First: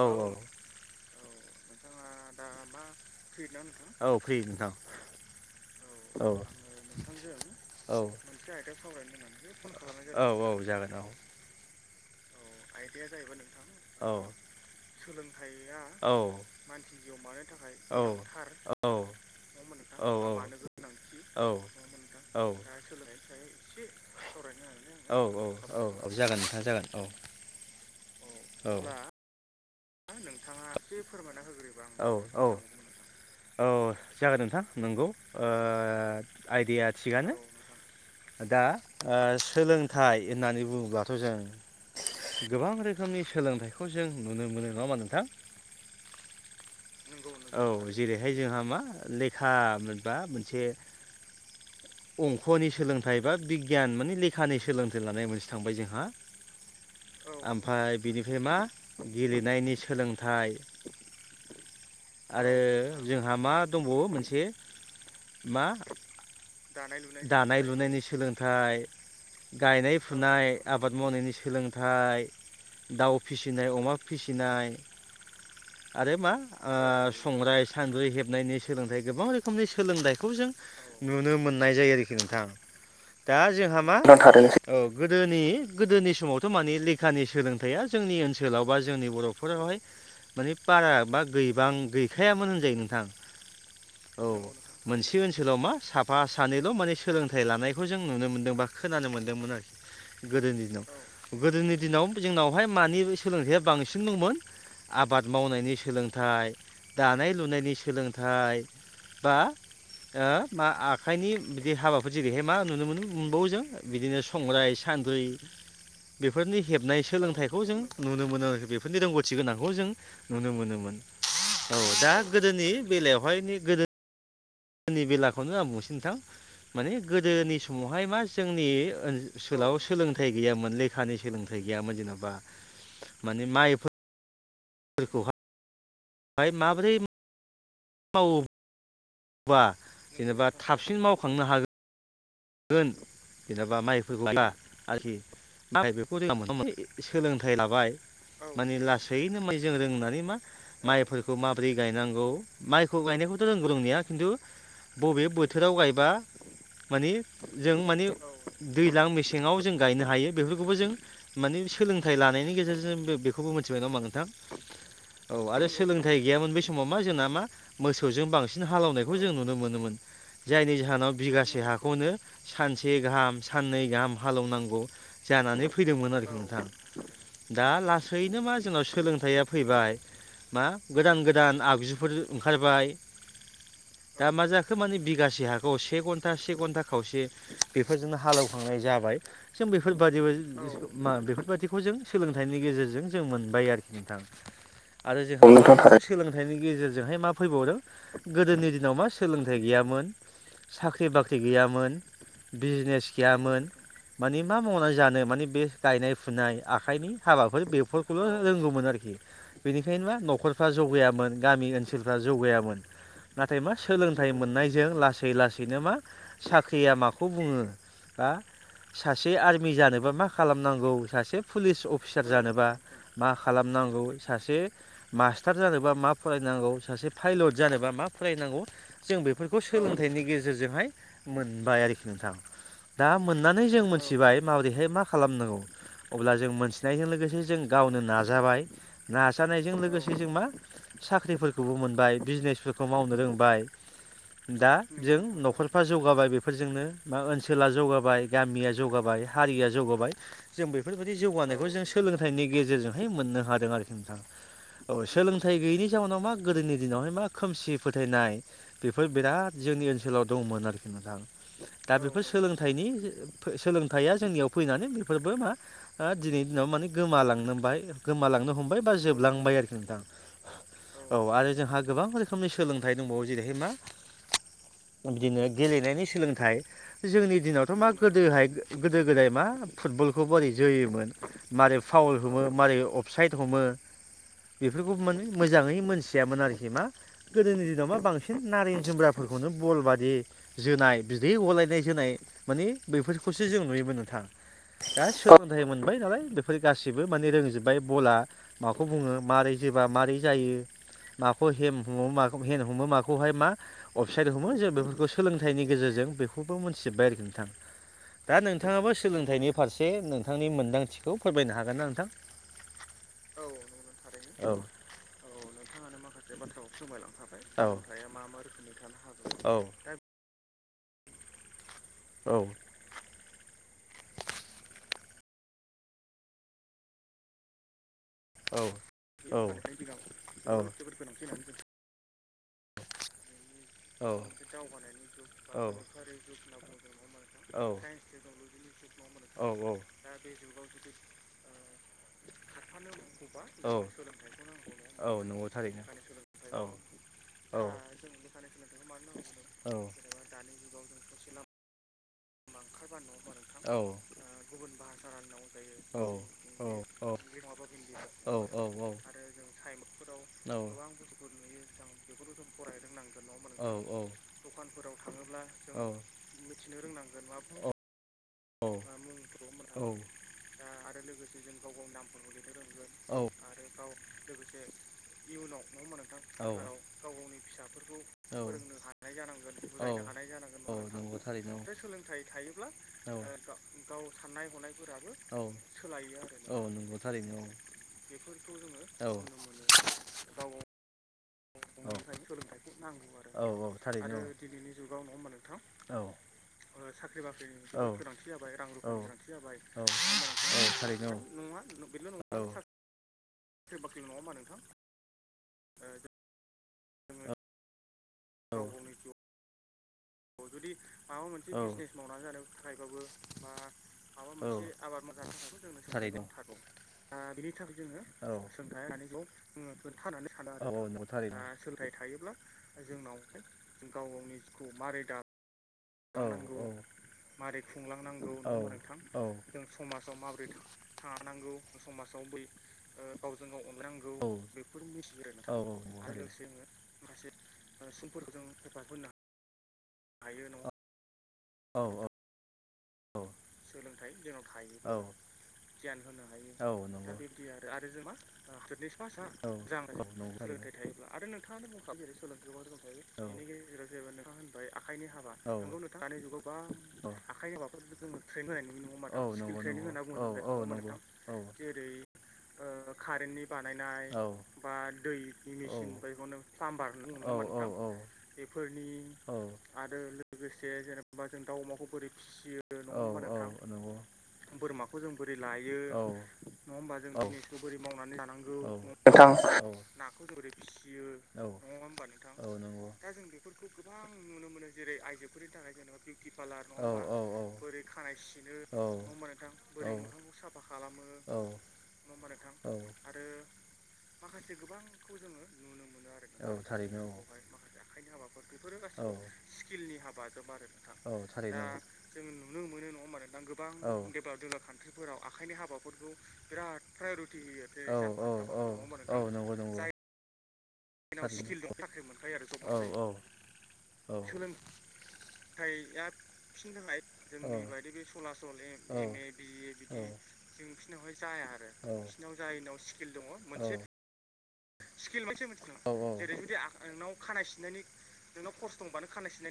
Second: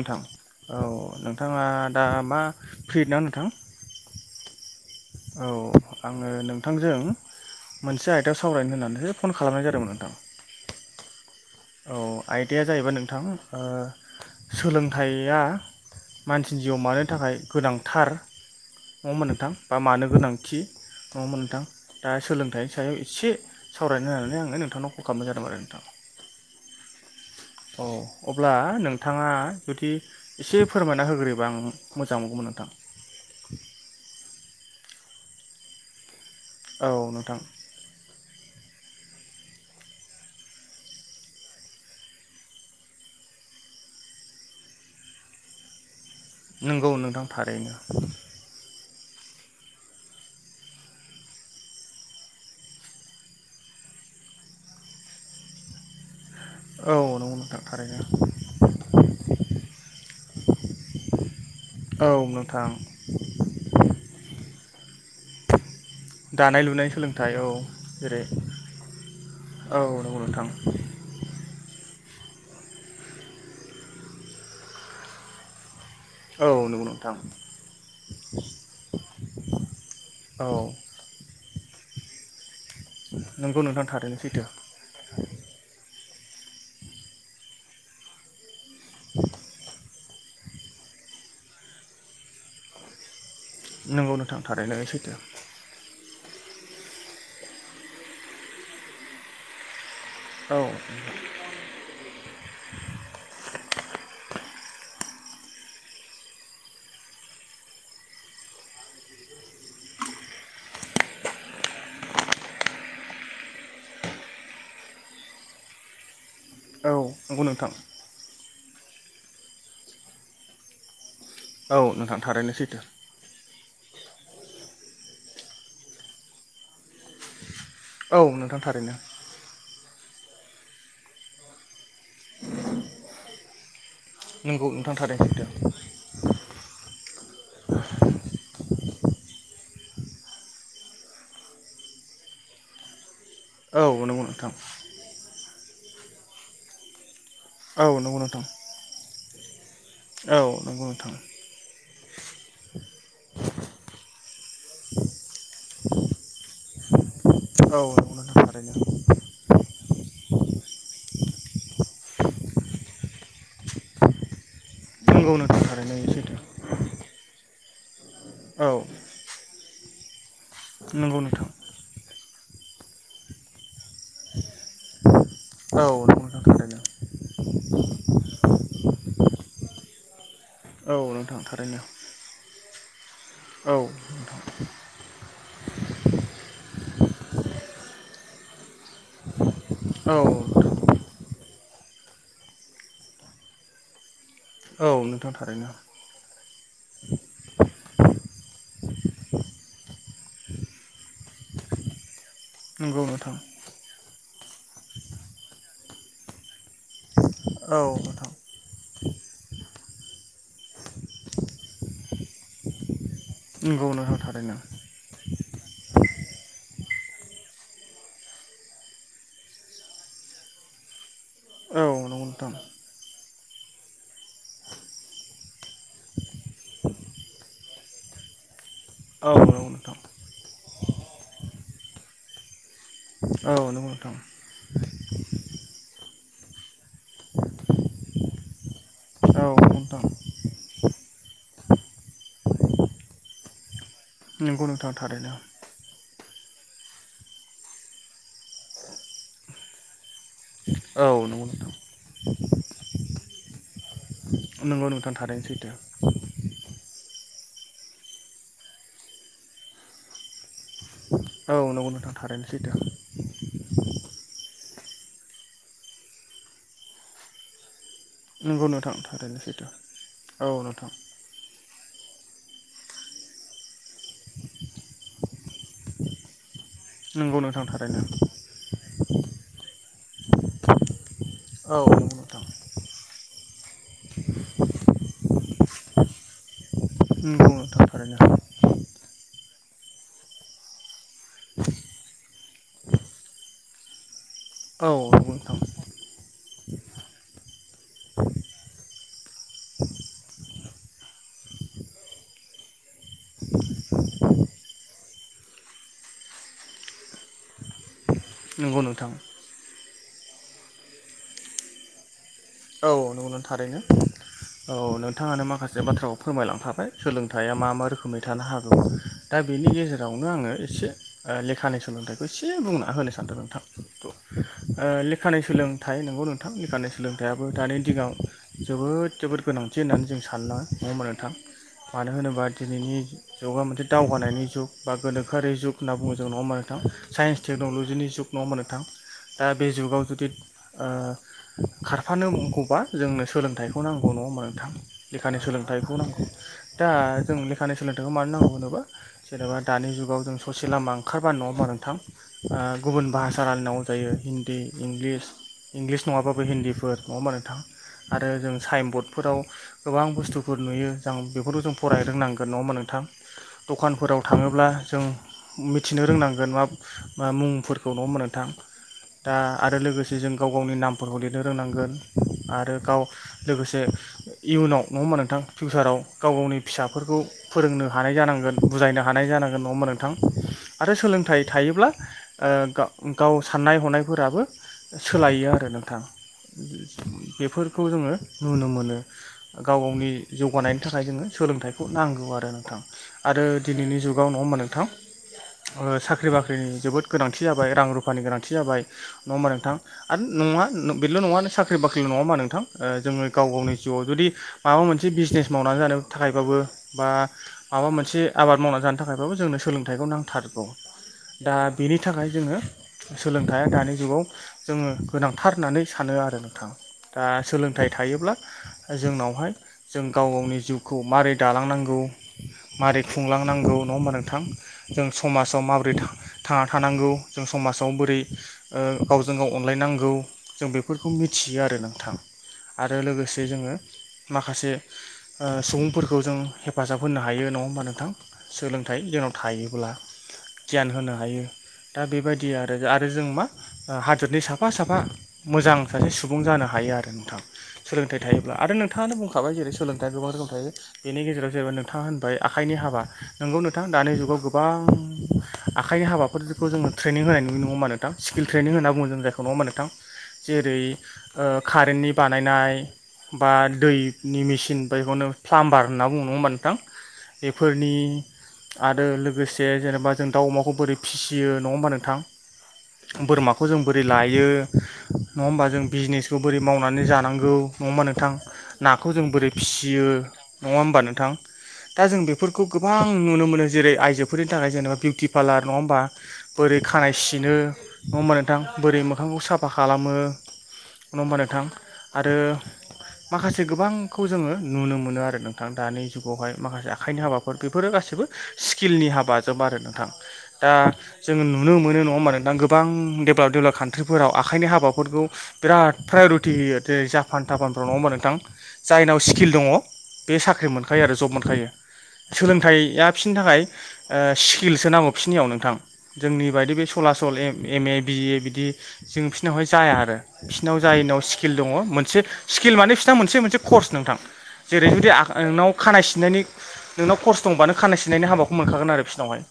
औ औ। औ नोंथाङा दा मा फ्रि ना नोंथां? औ फ्रि नोंथां औ औ आङो नोंथांजों मोनसे औ आयदायाव सावरायनो होननानैसो फन खालामनाय जादोंमोन नोंथां। होननानैसो औ औ जागोन औ आइदाया जाहैबाय नोंथां ओ सोलोंथाइया सोलोंथाया औ मानसिनि जिउआव मानि थाखाय औ गोनांथार औ। होमबा नोंथां बा मानो होमबा नोंथां मा नङा होमबा गोनांथि नङामोन नोंथां दा नोंथां सोलोंथाइनि सायाव एसे दा सावरायनो होननानै आङो नोंथांनाव कल खालामनाय जादोंमोन आरो नोंथां। औ जागोन नोंथां जागोन औ। औ अब्ला नोंथाङा जुदि एसे फोरमायना होग्रोयोबा आं मोजां मोनगौमोन नोंथां। औ जागोन नोंथां। नंगौ ओ औ आइदाया थिगानो नोंथां दा ओ सोलोंथाइ होननानै बुङोब्लाथ' जों गोबां रोखोमनि सोलोंथाइखौ जों नुनो मोनो नङा होनबा नोंथां नंगौ नोंथां थारैनो औ जेरैहाय जोंहा मा लेखा मोनबा मोनसे अंख'नि सोलोंथाइ बा बिगियान माने लेखानि सोलोंथाइ लानाय मोनसे थांबाय जोंहा औ नंगौ नोंथां ओमफ्राय थारैनो बिनिफ्राय मा गेले सोलोंथाइ औ आरो नोंथां जोंहा मा दंबावो मोनसे मा दानाय लुनाय सोलोंथाइ औ दानाय लुनायनि जेरै सोलोंथाइ औ गायनाय नंगौ फुनाय नोंथां आबाद मावनायनि सोलों थाय दाउ फिसिनाय अमा फिसिनाय आरो मा औ नंगौ ओ नोंथां संग्राइ सान्द्रै हेबनायनि सोलोंथाइ गोबां रोखोमनि सोलोंथाइखौ जों औ नुनो मोन मोननाय जायो आरोखि नोंथां दा नंगौ जोंहा नोंथां मां थारैनो सैथो थाथोंसोसै औ गोदोनि गोदोनि समावथ' माने लेखानि सोलोंथाइया जोंनि ओनसोलाव बा जोंनि बर'फोरावहाय माने बारा बा गैबां गैखायामोन होनजायो नोंथां नंगौ औ नोंथां थारैनो सैथो मोनसे ओनसोलाव मा साफा सा सानैल' माने सोलोंथाइ लानायखौ जों नुनो मोन्दों बा खोनानो मोन्दोंमोन आरोखि औ गोदोनि दिनाव गोदोनि दिनाव जोंनावहाय मानि सोलोंथाइया मोन आबाद मावनायनि सोलोंथाइ दानाय लुनायनि सोलोंथाइ। बा ओ मा आखाइनि बिदि हाबाफोर जेरैहाय मा नुनो मोनो मोनबावो जों बिदिनो संग्राय सानद्रि बेफोरनि औ हेबनाय नंगौ सोलोंथाइखौ नोंथां जों नुनो मोनो आरोखि बेफोरनि रोंगौथि गोनांखौ जों नुनो मोनोमोन। औ दा नोंथां थारैनो गोदोनि सैथो बेलायावहाय गोदोनि गोदोनि बेलाखौनो आं बुंनोसै नोंथां माने गोदोनि सम समावहाय औ मा नोंथां जोंनि थारैनो ओनसोलाव सोलोंथाइ गैयामोन लेखानि सोलोंथाइ गैयामोन जेन'बा माने माइफोर नोंगौ नोंथां थारैनो। ओमफाय माबोरै मावो बा जेनेबा थाबसिन मावखांनो हागो गोन जेनेबा औ माइफोर नंगौ लायबा नोंथां आरोखि माइ बेखौ जों मोन मोनो सोलोंथाइ औ लाबाय नंगौ नोंथां माने लासैनो मै जों रोंनानै मा औ नंगौ नोंथां माइफोरखौ माबोरै गायनांगौ माइखौ गायनायखौथ' रोंगौ‌ रोंनाया खिन्थु बबे बोथोराव गायबा माने जों औ माने नंगौ नोंथां थारैनो दैज्लां मेसेङाव जों गायनो हायो बेफोरखौबो जों माने सोलोंथाइ लानायनि गेजेरजों जों बेखौबो मिथिबाय नोंआ होमबा नोंथां नंगौ औ नोंथां आरो थारैनो सोलोंथाइ सैथो गैयामोन बै समाव मा जोंना मा मोसौजों बांसिन औ हालेनायखौ जों नुनो मोनोमोन। जायनि जाहोनाव नंगौ नोंथां बिगासे हाखौनो सानसे गाहाम साननै गाहाम हालेवनांगौ जानानै औ फैदोंमोन नंगौ आरोखि थारैनो नोंथां। दा लासैनो मा जोंनाव सोलोंथाइया फैबाय। मा औ गोदान नोंथां गोदान थारैनो आगजुफोर ओंखारबाय। औ दा मा जाखो माने बिगासे हाखौ से घन्टा से घन्टा खावसे बेफोरजोंनो हालेवखांनाय जाबाय जों बेफोरबादिबो औ मा बेफोरबाददिखौ जों जों सोलोंथाइनि गेजेरजों जों मोनबाय आरोखि नोंथां आरो जोंहा नोंगौ नोंथां थारैनो। सोलोंथाइनि गेजेरजोंहाय मा फैबावदों गोदोनि दिनाव मा सोलोंथाइ गैयामोन। साख्रि बाख्रि गैयामोन नंगौ बिजनेस नोंथां गैयामोन। माने मा मावनानै जानो माने बे गायनाय फुनाय आखाइनि हाबाफोर औ बेफोरखौल' नोंथां रोंगौमोन आरोखि बेनिखायनो मा न'खरफ्रा जौगायामोन गामि ओनसोलफ्रा जौगायामोन। नाथाय मा नंगौ नोंथां सोलोंथाइ थारैनो मोननायजों लासै लासैनो मा साख्रिया माखौ बुङो बा सासे आर्मि जानोबा मा खालामनांगौ सासे पुलिस औ नंगौ अफिसार नोंथां जानोबा मा खालाम नंगौ सासे मास्टार जानोबा मा फरायनांगौ सासे पाइलट जानोबा मा फरायनांगौ जों औ बेफोरखौ नंगौ नोंथां सोलोंथाइनि गेजेरजोंहाय मोनबाय आरोखि नोंथां। दा मोननानै औ नंगौ जों नोंथां मोनथिबाय माबोरैहाय मा खालामनांगौ। अब्ला जों मोन्थिनायजों लोगोसे जों गावनो नाजाबाय औ नाजानायजों नंगौ नोंथां लोगोसे जों मा साख्रिफोरखौबो मोनबाय बिजनेसफोरखौ मावनो रोंबाय। नंगौ दा नोंथां जों थारैनो न'खरफ्रा जौगाबाय बेफोरजोंनो मा ओनसोला जौगाबाय गामिया जौगाबाय हारिया जौगाबाय। जों बेफोरबायदि औ नंगौ जौगानायखौ नोंथां जों सोलोंथाइनि गेजेरजोंहाय मोननो हादों आरोखि नोंथां। नंगौ औ नोंथां थारैनो सोलोंथाइ सैथो गैयिनि जाउनाव मा गोदोनि दिनावहाय मा खोमसि फोथायनाय बेफोर बिराद जोंनि ओनसोलाव दंमोन आरोखि। औ नंगौ दा नोंथां बेफोर थारैनो सैथो सोलोंनि सोलोंथाइया जोंनियाव फैनानै बेफोरबो मा दिनैनि दिनाव माने गोमालांनोबाय गोमालांनो नंगौ हमबाय बा नोंथां थारैनो जोबलांबाय सैथो आरोखि नोंथां औ नोंथां औ आरो जोंहा गोबां रोखोमनि सोलोंथाइ दंबावो जेरैहाय मा बिदिनो गेलेनायनि सोलोंथाइ जोंनि नंगौ नोंथां दिनावथ' मा थारैनो गोदोहाय गोदो गोदाय मा फुटबलखौ बोरै जोयोमोन मारै औ फाउल नंगौ हमो नोंथां मारै साइद हमो बेफोरखौ माने मोजाङै मोनथियामोन आरोखि मा नंगौ गोदोनि नोंथां दिनाव मा थारैनो बांसिन नारें जोमग्राफोरखौनो बल बादि जोनाय बिदै गलायनाय जोनाय माने बेैफोरखौसो जों नुयोमोन नोंथां औ दा नंगौ नोंथां सोलोंथाइ मोनबाय नालाय बेफोर गाससिबो माने रोंजोबबाय बला माखौ बुङो माबोरै जोबा माबारै जायो माखौ ह हमो मा हेन्द हमो माखौहाय मा अफसाइद हमो जों बेफोरखौ सोलोंथाइनि गेजेरजों बेखौबो मोनथिजोब्बाय आरोखि नोंथां दा नंगौ नोंथाङाबो नोंथां सोलोंथाइनि फारसे नोंथांनि मोन्दांथिखौ फोरमायनो हागोन ना नोंथां औ नोंनानै थारैनो औ नोंथाङानो माखासे बाथ्राखौ फोरमायलांखाबाय सोलोंथाइया मा मा रोखोमै थानो हागौ दा बेनि बे गेजेरावनो आङो एसे लेखानि सोलोंथाइखौ एसे बुंना होनो सानदोंमोन लेखानि सोलोंथाइ नंगौ नोंथां लेखानि सोलोंथाइयाबो दानि दिगाव जोबोद जोबोद गोनांथि सोलोंथाइनि होननानै जों सानलाङो नोमा नोंथां जों मानो होनोबा दिनैनि जुगा मोनसे दावगानाय जुग ब गोनोखो जुग होनना बुङो नङाहोमबा नोंथां साइन्स जों नङा होमबा टेक्न'ल'जिनि जुग नङा मोनबा नोंथां दा होमबा बे नोंथां जुगाव जुदि खारफानो नांगौबा जोंनो सोलोंथाइखौ नांगौ नङा होमा नोंथां लेखानि होमबा सोलोंथाइखौ नांगौ दा जों औ लेखानि सोलोंथाइखौ मानो जेनेबा नांगौ होनदों औ दानि जुाव जों ससे लामा ओंखारबा नङा नोंथां गुबुन ब राइलाइ नोंथां औ नांगौजायो हिन्दी इंलिस औ इंलिस नङाबाबो हिन्दीफोर औ औ नङाबा नोंथां आरो औ जों औ साइन बरर्डफोराव गोबां औ बुस्थुफोर नुयो जों बेफोरखौ जों फरायनो रोंनांगोन नङा होनबा मा नोंथां नोंथां औ दखानफोराव थाङोब्ला जों मिथिनो रोंनांगोन मा औ मुंफोरखौ न' नोंथां दा आरो औ लोगोसे जों गाव गावनि नामफोरखौ लिरनो रोंनांगोन आरो गाव औ लोगोसे इयुनाव नङ होमबा नोंथां फिउचाराव गाव गावनि फिसाफोरखौ फोरोंनो हानाय जानांगोन बुजायनो हानाय जानांगोन नङा नोंथां आरो सोलोंथाइ नोंथां थायोब्ला ओ गाव साननाय हनायफोराबो सोलायो आरो नोंथां नोंथां बेखौ नुनो बेफोरखौ जोङो नुनो मोनो गाव गावनि जौगानायनि थाखाय जोंङो सोलोंथाइखौ नांगौ आरो नोंथां औ आरो औ दिनैनि थार जुगाव नङा होमबा दिनैनि नोंथां जुगाव नङा ओ हबा साख्रि नोंथां बाख्रिनि औ जोबोद साख्रि गोनांथि जाबाय बाख्रिनि रुफानि गोनांथि जाबाय नङा होमबा नोंथां आरो नङा बेल' नङा साख्रि बाख्रि नङा मा नोंथां जोङो गाव गावनि जिउआव जुदि माबा मोनसे बिजनेस मावनानै जानो थाखायबाबो बा माबा मोनसे आबाद मावनानै जानो थाखायबाबो जोंनो सोलों सोलोंथाइखौ नांथारगौ दा बेनि थाखाय जोङो सोलोंथाइया दानि जुगाव जोंङो आङो गोनांथार होननानै सानो आरो नोंथां दा सोलोंथाइ थायोब्ला जोंनावहाय जों गाव गावनि जिउखौ माबारै दालांनांगौ। थायोब्ला मारै जोंनाव खुंलांनांगौ नङा गाव होमबा गावनि नोंथां जिउखौ मारै जों समाजाव माबोरै थांना थानांगौ जों समाजाव बोरै ओ गावजों गाव अनलायनांगौ। जों बेफोरखौ मिथियो आरो। नोंथां आरो लोगोसे जोङो औ‌ माखासे ओ सुबुंफोरखौ जों औ‌ हेफाजाब होनो हायो नङा होमबा नोंथां सोलोंथाइ जोंनाव थायो। गियान होनो हायो दा बेबायदि आरो आरो जों मा हादोरनि साफा साफा मोजां सासे सुबुं सुबुं जानो हायो आरो दा नोंथाङा सोलोंथाइ थायोब्ला आरो नोंथाङानो बुंखाबाय जेरै सोलोंथाइया गोबां रोखोम थायो बेनिखायनो नोंगौ नोंथां दानि औ न'खरखौ जोङो ट्रेनिं होनाय नुयो नङा होनबा नोंथां स्किल ट्रेनिं होनना बुङो जों जायखौ नङा नोंथां जेरै नोंथां ओ कारेन्टनि बानायनाय बा दैनि मेसिन बा बेखौनो प्लाबार होनना बुङो नङा होमबा नोंथां बेफोरनि नोंथां आरो लोगोसे जेनेबा जों दाउ अमाखौ बोरै फिसियो नङा होमबा नोंथां? बोरमाखौ जों बोरै लायो नङा होमबा जों बिजनेसखौ बोरै मावनानै जानांगौ नङाबा नोंथां नाखौ जों बोरै फिसियो नङा होमबा नोंथां? दा जों बेफोरखौ गोबां नुनो मोनो जेरै आइजोफोरनि थाखाय जेनेबा बिउटि पार्लार नङा होनबा बा बोरै खानाय होमबा सिनो नङा होमबा नोंथां बोरै मोखांखौ साफा खालामो। नङा होमबा नोंथां? आरो माखासे गोबांखौ जोङो नुनो मोनो आरो नोंथां। दानि औ जुगावहाय माखासे थारैनो औ आखाइनि हाबाफोर बेफोरो गासिबो औ स्किलनि हाबाजों आरो नोंथां दा दा औ जोङो थारैनो औ नुनो मोनो नङा होनबा गोबां डेभेलप डेभेलप कान्ट्रिफोराव आखाइनि हाबाफोरखौ बिराद प्रायरिटि होयो जेरै जापान तापानफ्राव नङा होमबा नोंथां? जायनाव नङा स्किल होमबा दङ बे साख्रि मोन खायो आरो जब मोनखायो सोलोंथाइया बिसोरनि थाखाय ओ स्किलसो नांगौ बिसनियाव नोंथां। जोंनि बायदि बे सला सल एम ए बिए बिदि जों फिसिनावहाय जाया आरो। बिसिनाव जायनाव स्किल दङ मोनसे स्किल माने बिसोरना मोनसे मोनसे कर्स नोंथां। जेरै जुदि नोंनाव खानाय सिननायनि नोंनाव खरस दंबानो खानाय सिननायनि हाबाखौ मोनखागोन आरो बिसोरनावहाय।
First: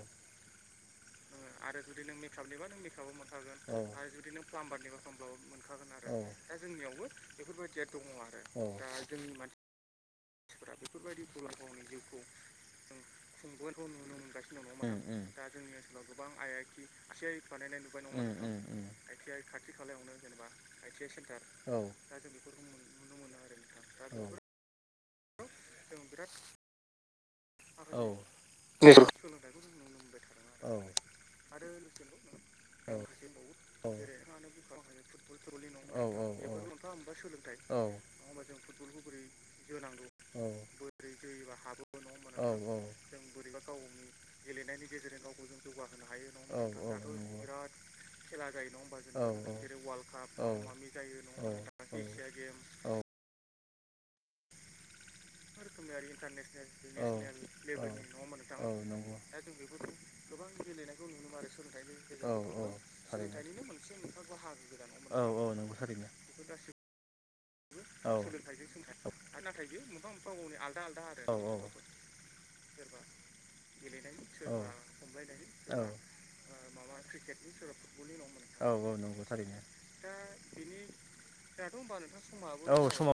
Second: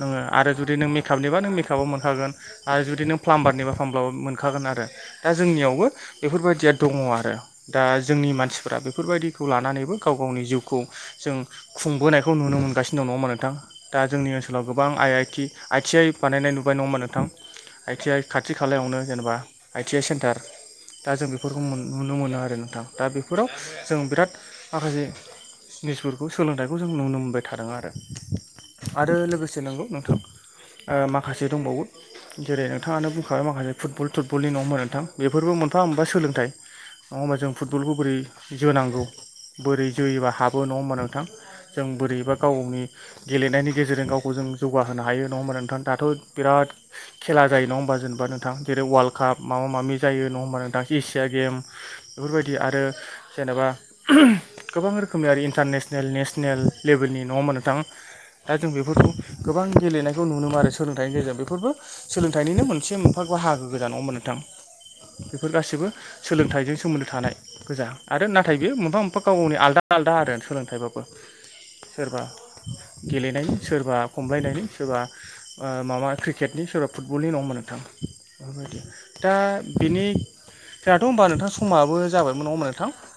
नोङो आरो जुदि नों मेकआपनिबा नों मेकआपाव मोनखागोन आरो जुदि नों प्लाम्बारनिबा फ्लाम्बार लाव मोनखागोन आरो दा जोंनियावबो बेफोरबायदिया दङ आरो दा जोंनि मानसि फोरा बेफोरबायदिखौ लानानैबो गाव गावनि जिउखौ जों खुंबोनायखौ नुनो मोनगासिनो दं नङा होनबा नोंथां? दा जोंनि ओनसोलाव गोबां आइ आइ नोंथां आइ टि आइ बानायनाय नुबाय नङा होनबा नोंथां आइ टि आइ खाथि खालायावनो नोंथां जेनेबा आइ टि आइ सेन्टार दा जों बेफोरखौ नुनो मोनो आरो नोंथां दा बे फोराव जों बिराद माखासे निसफोरखौ सोलोंथाइखौ जों नुनो मोनबाय। थादों आरो। आरो लोगोसे नंगौ नोंथां आरो ओ माखासे दंबावो जेरै नोंथाङानो बुं खाबाय माखासे फुट बल टुट नोंथाङानो बलनि नङा होनबा नोंथां बेफोरबो मोनफा मोनबा होमबा सोलोंथाइ नङा होमबा जों फुटबलखौ बोरै जोनांगौ बोरै जोयोबा हाबो नङा होनबा नोंथां? जों बोरैबा गावनि नोंथां गेलेनायनि गेजेरजों गावखौ जों जौगाहोनो हायो नङा होमबा नोंथां? दाथ' बिराद खेला जायो नङा होमबा जेनेबा नोंथां जेरै वाल्ड काप माबा माबि जायो नङा होमबा नोंथां एसिया गेम बेफोरबायदि आरो गोबां जेनेबा जेनेबा गोबां रोखोम खोमआरि इन्टारनेसनेल नेसनेल लेभेलनि नङा होमबा नोंथां दा जों बेफोरखौ गोबां गेलेनाय खौ नुनो मोनो आरो सोलोंथाइनि गेजेराव बेफोरबो सोलोंथाइनिनो मोनसे बाहागो गोजा नङा होमब नोंथां? बेफोर नोंथां गासिबो सोलोंथाइजों सोमोन्दो थानाय। गोजा आरो नाथाय बेयो मोनफा आरो मोनफा गाव गावनि आलदा आलदा आरो सोलोंथाइबाबो सोरबा गेलेनायनि सोरबा खमलायनायनि सोरबा सोरबा ओ माबा क्रिकेटनि सोरबा फुटबलनि होमबा नोंथां बेफोरबायदि जोंहाथ' दा बेनि जोंहाथ' नोंथां समाबो जाबाय। औ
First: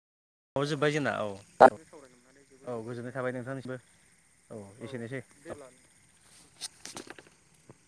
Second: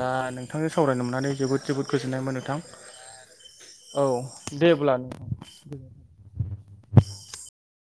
दा नोंथांजों जोब्बाय सावरायनो जोंना मोननानै जोबोद नोंथांजों जोबोद गोजोननाय मोनबाय नोंथां गोजोननाय मोनबाय थाबाय नोंथांनिसिमबो औ औ दे। [unintelligible] [unintelligible]